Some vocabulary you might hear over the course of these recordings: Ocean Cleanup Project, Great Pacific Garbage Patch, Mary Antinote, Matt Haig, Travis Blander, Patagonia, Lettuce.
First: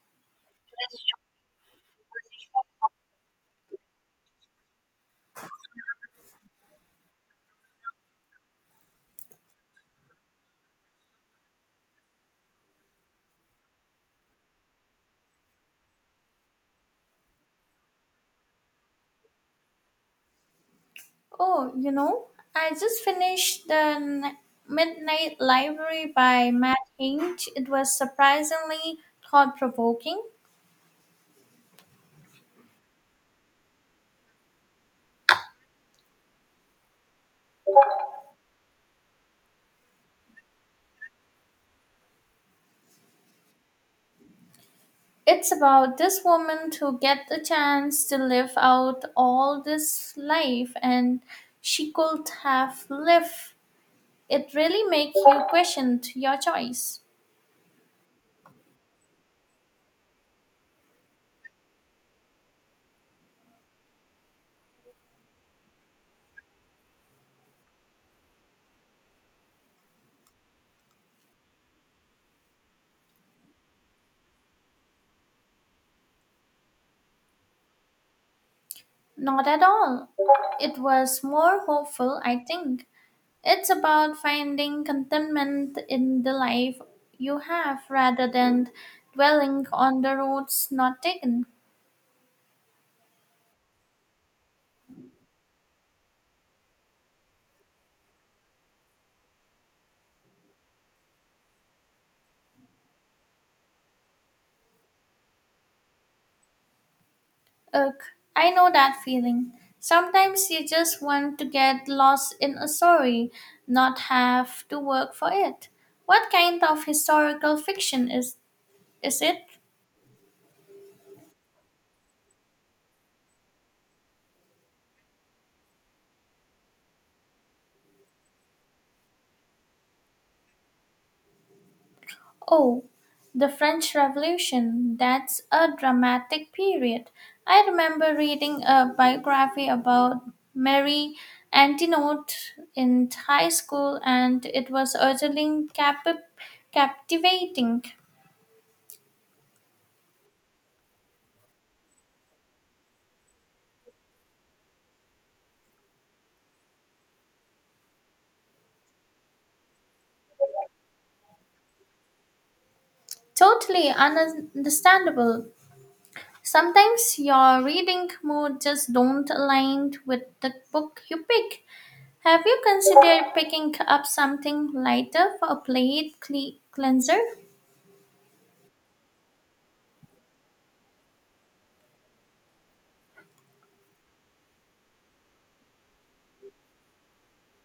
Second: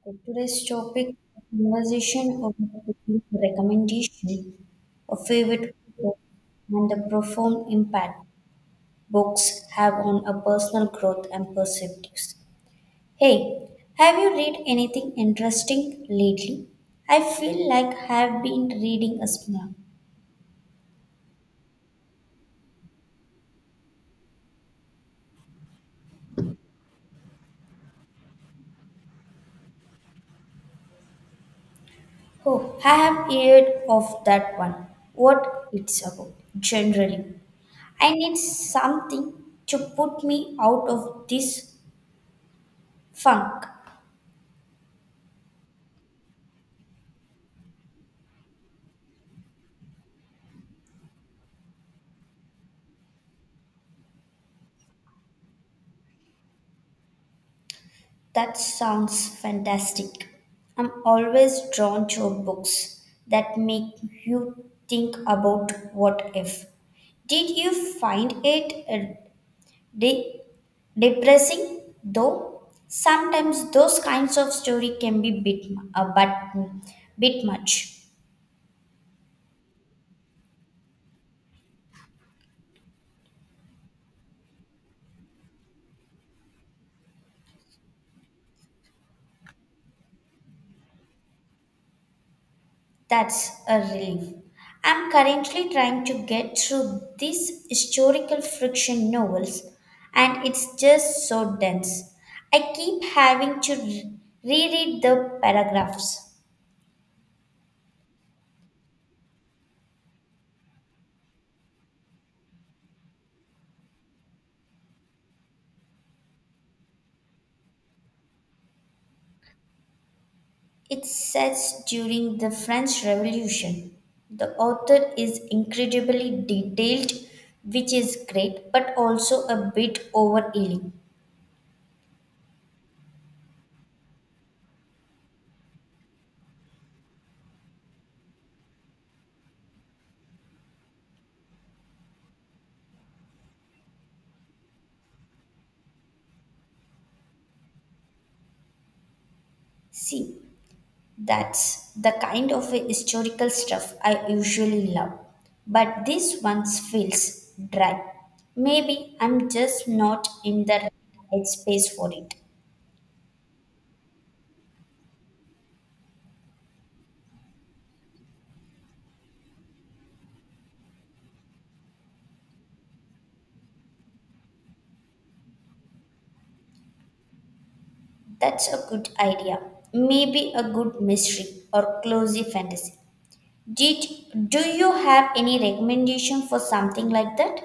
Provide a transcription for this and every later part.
Okay, today's topic conversation of recommendation, a favorite book, and the profound impact books have on a personal growth and perspectives. Hey, have you read anything interesting lately? I feel like I have been reading a small. Oh, you know, I just finished the Midnight Library by Matt Haig. It was surprisingly thought provoking. Oh, I have heard of that one. What it's about, generally. I need something to put me out of this funk. It's about this woman who get the chance to live out all this life and she could have lived. It really makes you question your choice. That sounds fantastic. I'm always drawn to books that make you think about what if. Did you find it de- depressing though? Sometimes those kinds of story can be bit a but bit much. Not at all. It was more hopeful, I think. It's about finding contentment in the life you have rather than dwelling on the roads not taken. That's a relief. I'm currently trying to get through these historical fiction novels, and it's just so dense. I keep having to reread the paragraphs. Ugh, I know that feeling. Sometimes you just want to get lost in a story, not have to work for it. What kind of historical fiction is it? It says during the French Revolution. The author is incredibly detailed, which is great, but also a bit overhealing. Oh, the French Revolution. That's a dramatic period. I remember reading a biography about Mary Antinote in high school, and it was utterly captivating. See, that's the kind of a historical stuff I usually love. But this one feels dry. Maybe I'm just not in the right space for it. Totally understandable. Sometimes your reading mood just don't align with the book you pick. Have you considered picking up something lighter for a plate cleanser? That's a good idea. Maybe a good mystery or cozy fantasy. Did Do you have any recommendation for something like that?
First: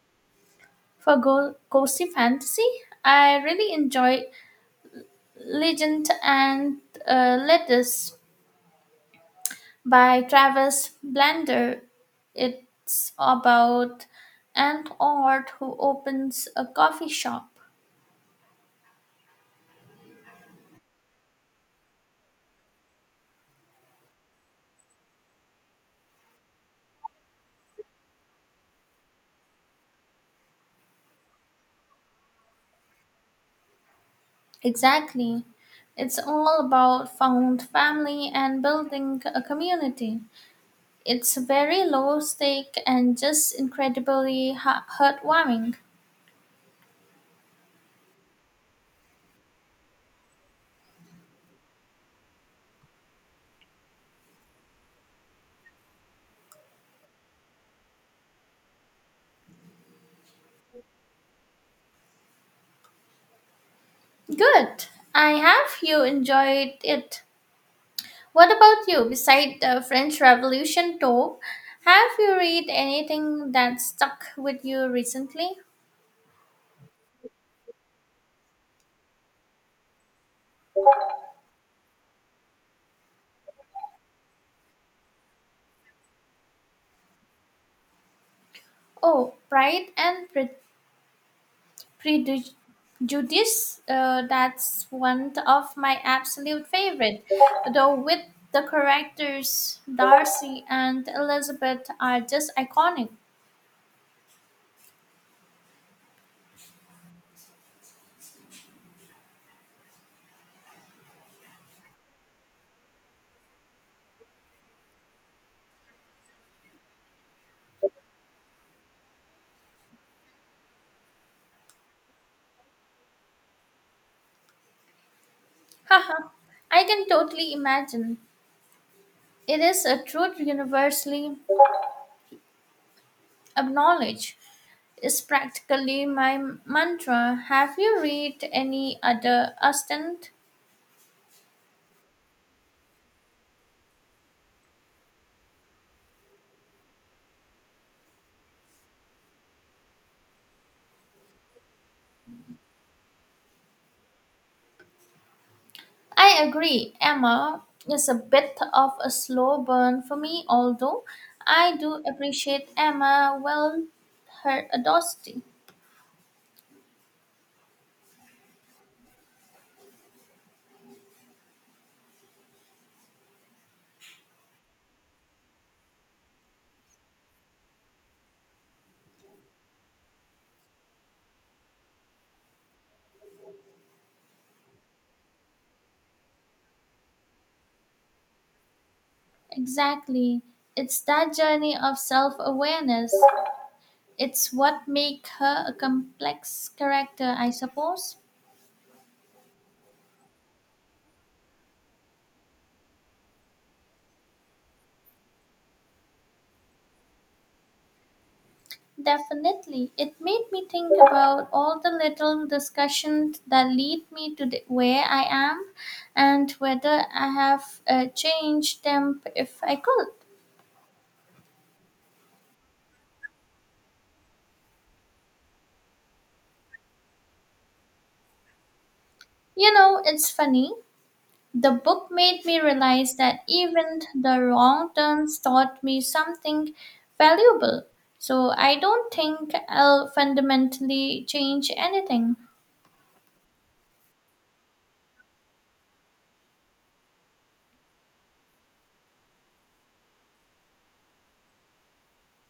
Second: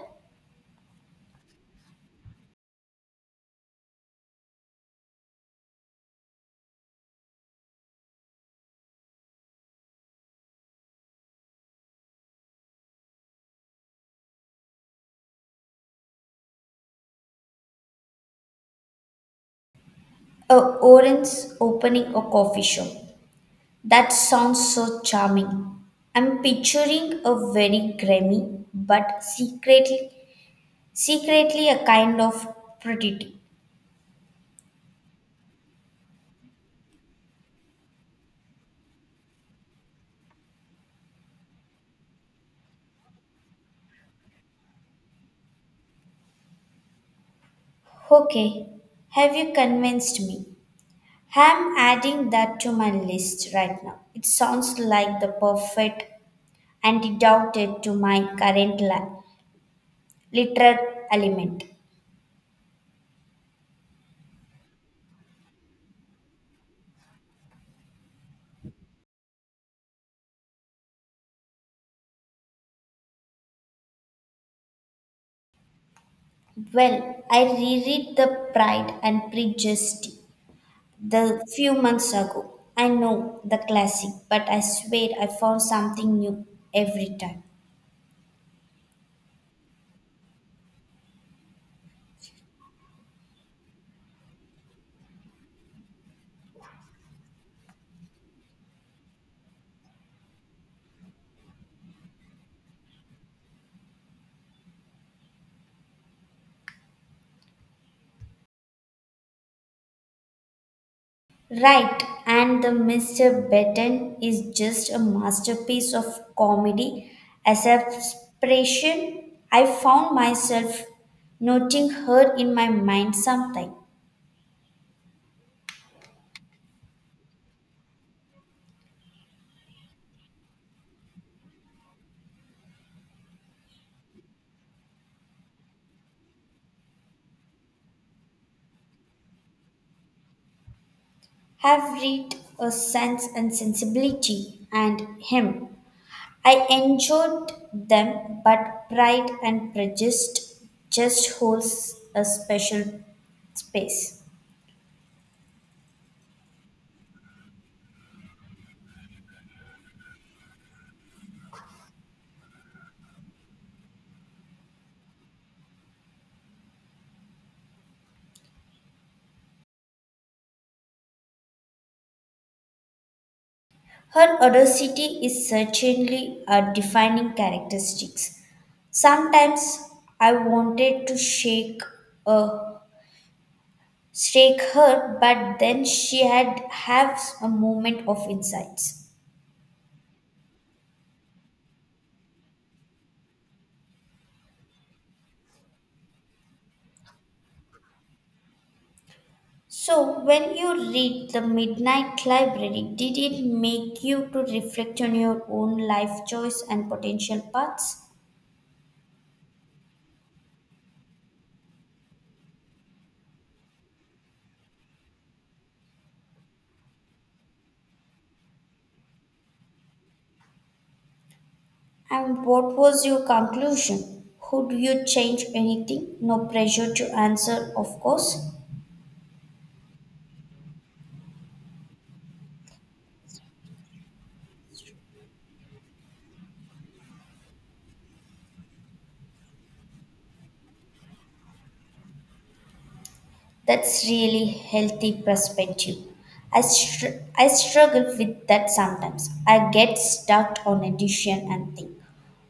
For cozy fantasy, I really enjoy Legend and Lettuce by Travis Blander. It's about an art who opens a coffee shop. A orange opening a coffee shop. That sounds so charming. I'm picturing a very grimy but secretly a kind of oddity. Exactly. It's all about found family and building a community. It's very low stake and just incredibly heartwarming. Okay, have you convinced me? I'm adding that to my list right now. It sounds like the perfect antidote to my current literary element. Good. I have you enjoyed it. What about you? Beside the French Revolution talk, have you read anything that stuck with you recently? Well, I reread The Pride and Prejudice the few months ago. I know the classic, but I swear I found something new every time. Oh, Prejudice. That's one of my absolute favorite. Though with the characters Darcy and Elizabeth are just iconic. Right, and the Mr. Betten is just a masterpiece of comedy. As a expression, I found myself noting her in my mind sometime. Haha, I can totally imagine. It is a truth universally acknowledged. Is practically my mantra. Have you read any other Austen? Have read a sense and sensibility and him. I enjoyed them, but Pride and Prejudice just holds a special space. I agree, Emma is a bit of a slow burn for me, although I do appreciate Emma well her audacity. Her audacity is certainly a defining characteristic. Sometimes I wanted to a shake her, but then she had have a moment of insights. Exactly. It's that journey of self-awareness. It's what makes her a complex character, I suppose. So when you read the Midnight Library, did it make you to reflect on your own life choice and potential paths? Definitely. It made me think about all the little discussions that lead me to the, where I am and whether I have changed them if I could. And what was your conclusion? Would you change anything? No pressure to answer, of course. You know, it's funny. The book made me realize that even the wrong turns taught me something valuable. So I don't think I'll fundamentally change anything. That's really healthy perspective. I struggle with that sometimes. I get stuck on a decision and think,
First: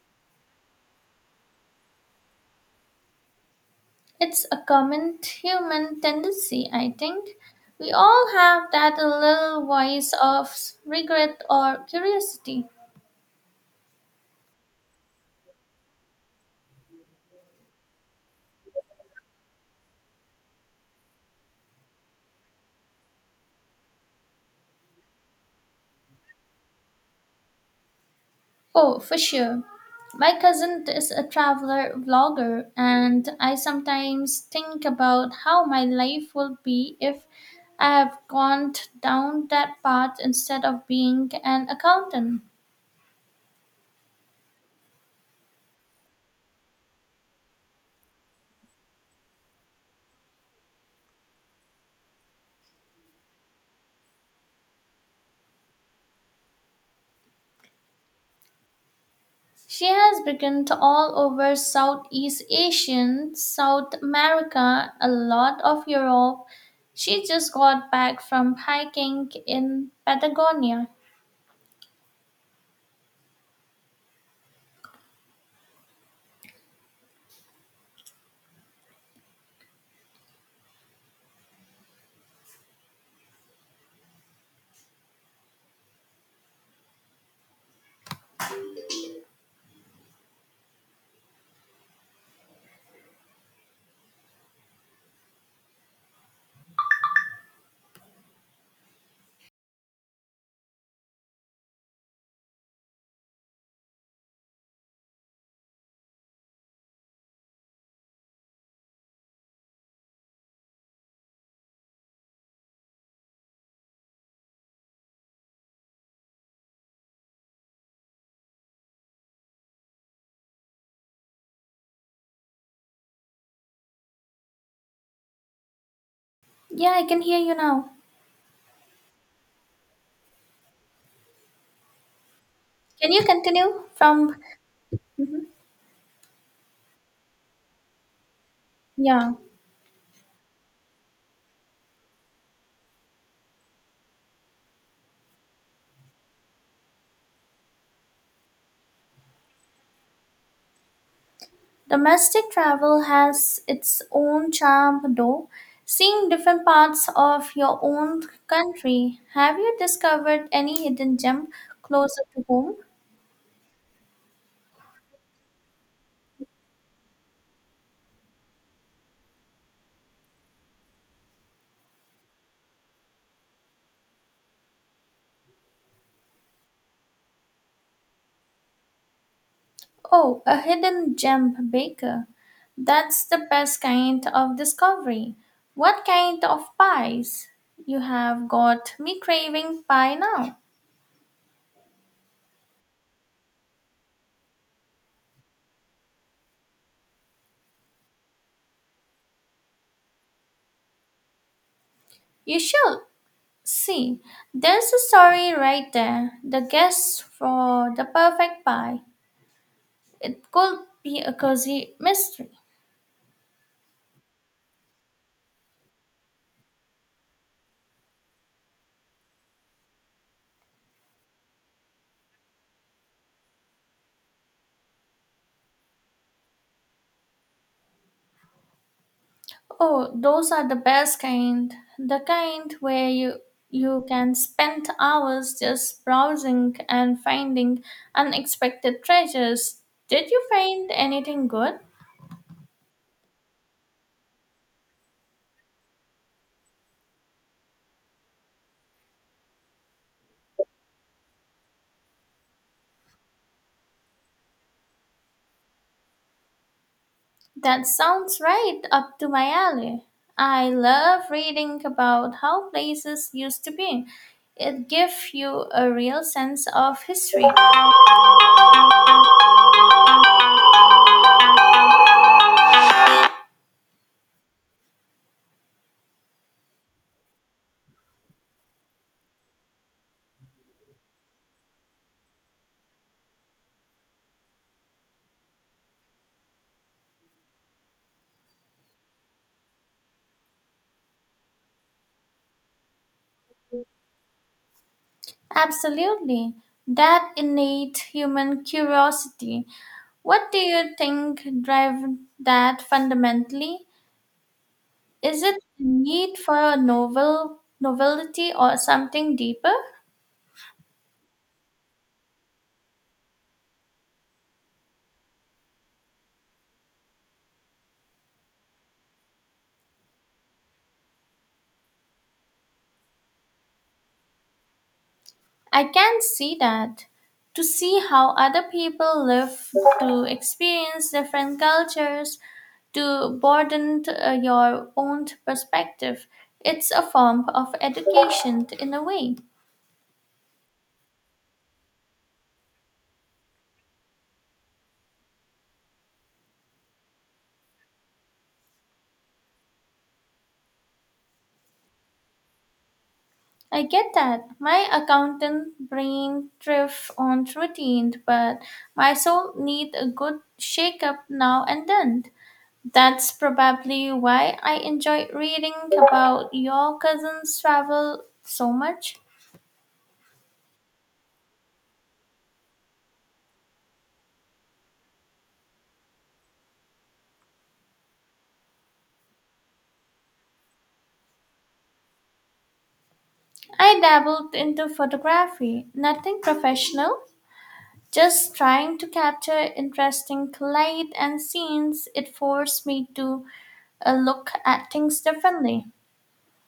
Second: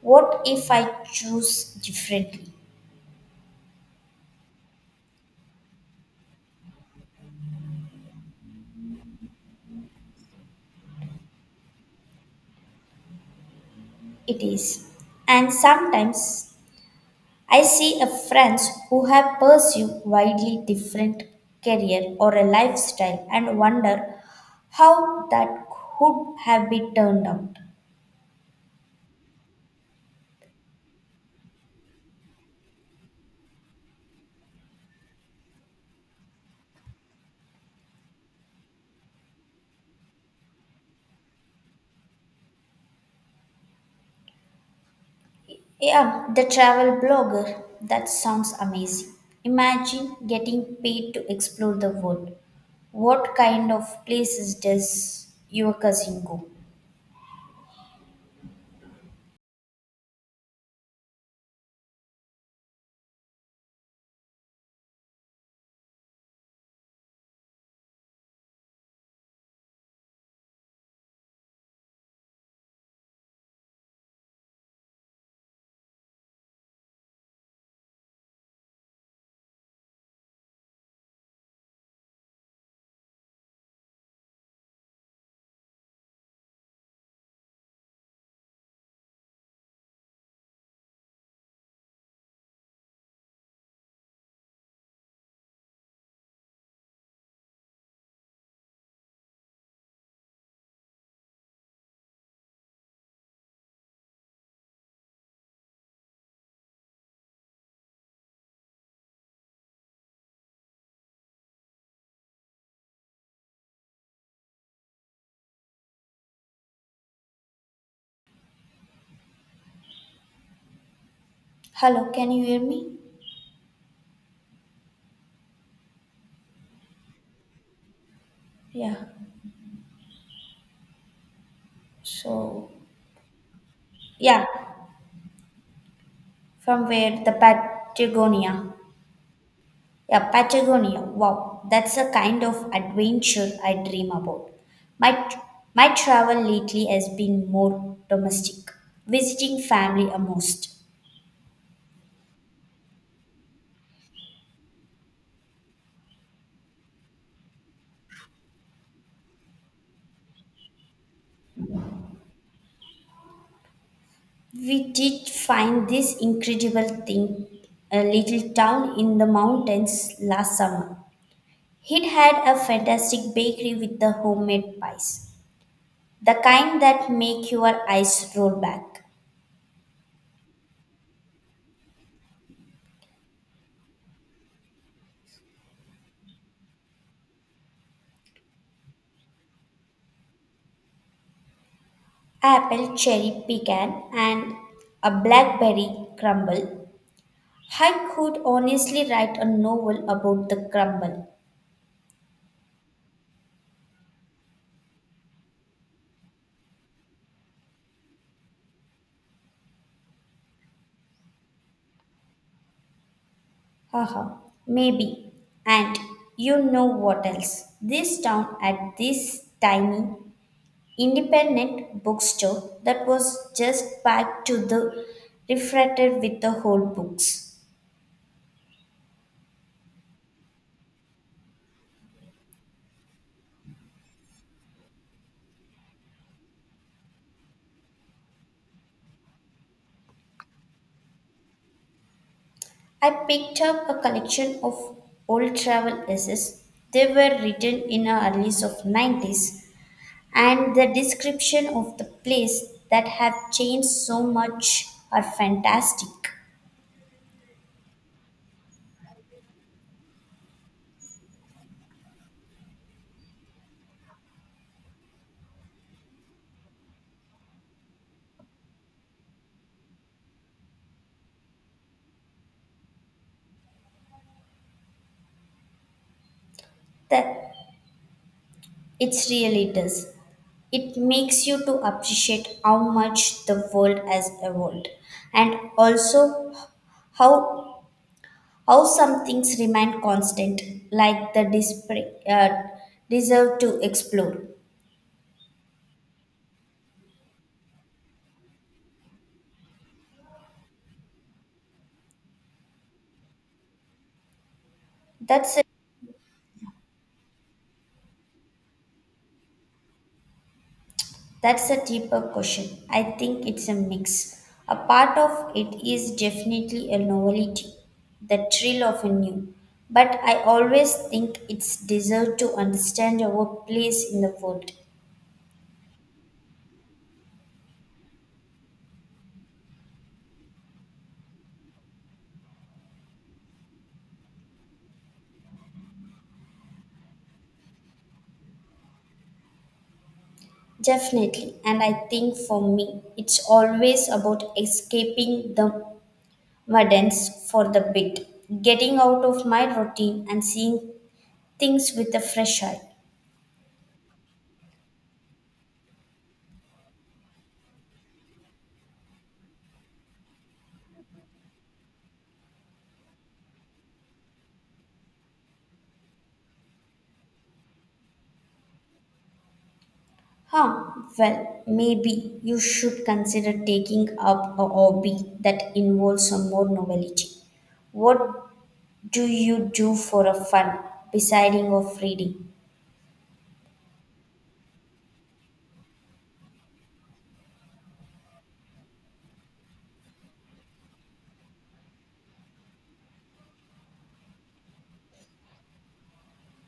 what if I choose differently? It's a common human tendency, I think. We all have that little voice of regret or curiosity. It is. And sometimes I see a friends who have pursued widely different career or a lifestyle and wonder how that could have been turned out. Oh, for sure. My cousin is a traveler vlogger, and I sometimes think about how my life would be if I have gone down that path instead of being an accountant. Yeah, the travel blogger. That sounds amazing. Imagine getting paid to explore the world. What kind of places does your cousin go? She has begun to all over Southeast Asian, South America, a lot of Europe. She just got back from hiking in Patagonia. Hello, can you hear me? Yeah, I can hear you now. Yeah. So, Can you continue from? yeah, Mhm. from where? The Patagonia. Yeah. Yeah, Patagonia. Wow, that's a kind of adventure I dream about. My my travel lately has been more domestic, visiting family almost. Domestic travel has its own charm, though. Seeing different parts of your own country, have you discovered any hidden gem closer to home? We did find this incredible thing, a little town in the mountains last summer. It had a fantastic bakery with the homemade pies, the kind that make your eyes roll back. Oh, a hidden gem baker. That's the best kind of discovery. What kind of pies? You have got me craving pie now. Apple, cherry, pecan, and a blackberry crumble. I could honestly write a novel about the crumble. You shall see. There's a story right there. The guess for the perfect pie. It could be a cozy mystery. Haha, maybe. And you know what else? This town at this tiny independent bookstore that was just packed to the refracted with the whole books. Oh, those are the best kind. The kind where you can spend hours just browsing and finding unexpected treasures. Did you find anything good? I picked up a collection of old travel essays. They were written in the early of 90s and the description of the place that have changed so much are fantastic. That sounds right up to my alley. I love reading about how places used to be. It gives you a real sense of history. That it really does. It makes you to appreciate how much the world has evolved and also how how some things remain constant, like the deserve to explore. Absolutely. That innate human curiosity. What do you think drive that fundamentally? Is That's it a, the need for a novelty or something deeper? that's a deeper question. I think it's a mix. A part of it is definitely a novelty, the thrill of a new. But I always think it's deserve to understand our place in the world. I can see that. To see how other people live, to experience different cultures, to broaden your own perspective. It's a form of education in a way. Definitely, and I think for me, it's always about escaping the Verdance for the bit, getting out of my routine and seeing things with a fresh eye. I get that. My accountant brain thrives on routine, but my soul needs a good shake-up now and then. That's probably why I enjoy reading about your cousin's travel so much. Huh, well, maybe you should consider taking up a hobby that involves some more novelty. What do you do for a fun, besides of reading? I dabbled into photography, nothing professional, just trying to capture interesting light and scenes. It forced me to look at things differently.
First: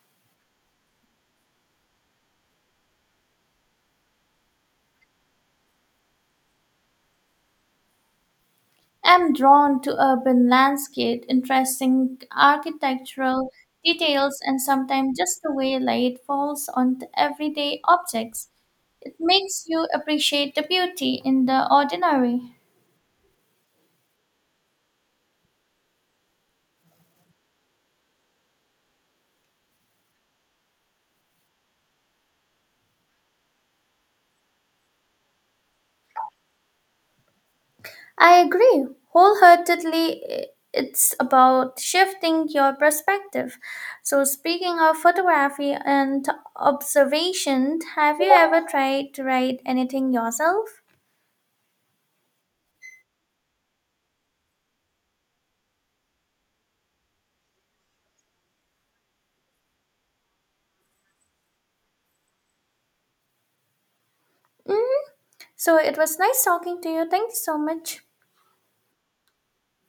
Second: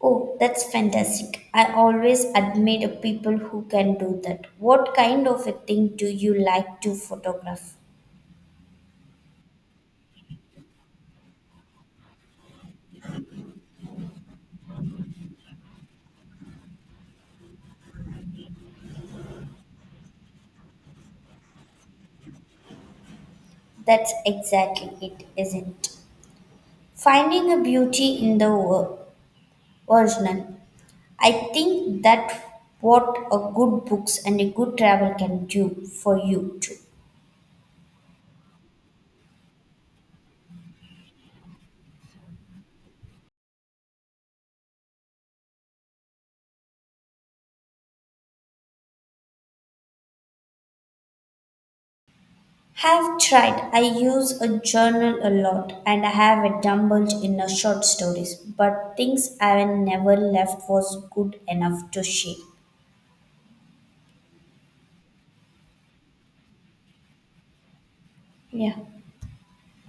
Oh, that's fantastic. I always admire people who can do that. What kind of a thing do you like to photograph? I am drawn to urban landscape, interesting architectural details, and sometimes just the way light falls on the everyday objects. It makes you appreciate the beauty in the ordinary. That's exactly it, isn't it? Finding a beauty in the original. I think that what a good books and a good travel can do for you too. I agree wholeheartedly. It's about shifting your perspective. So, speaking of photography and observation, have you ever tried to write anything yourself? Have tried, I use a journal a lot and I have a dumbbells in a short stories, but things I have never left was good enough to share. Mm, so, it was nice talking to you. Thank you so much. Yeah.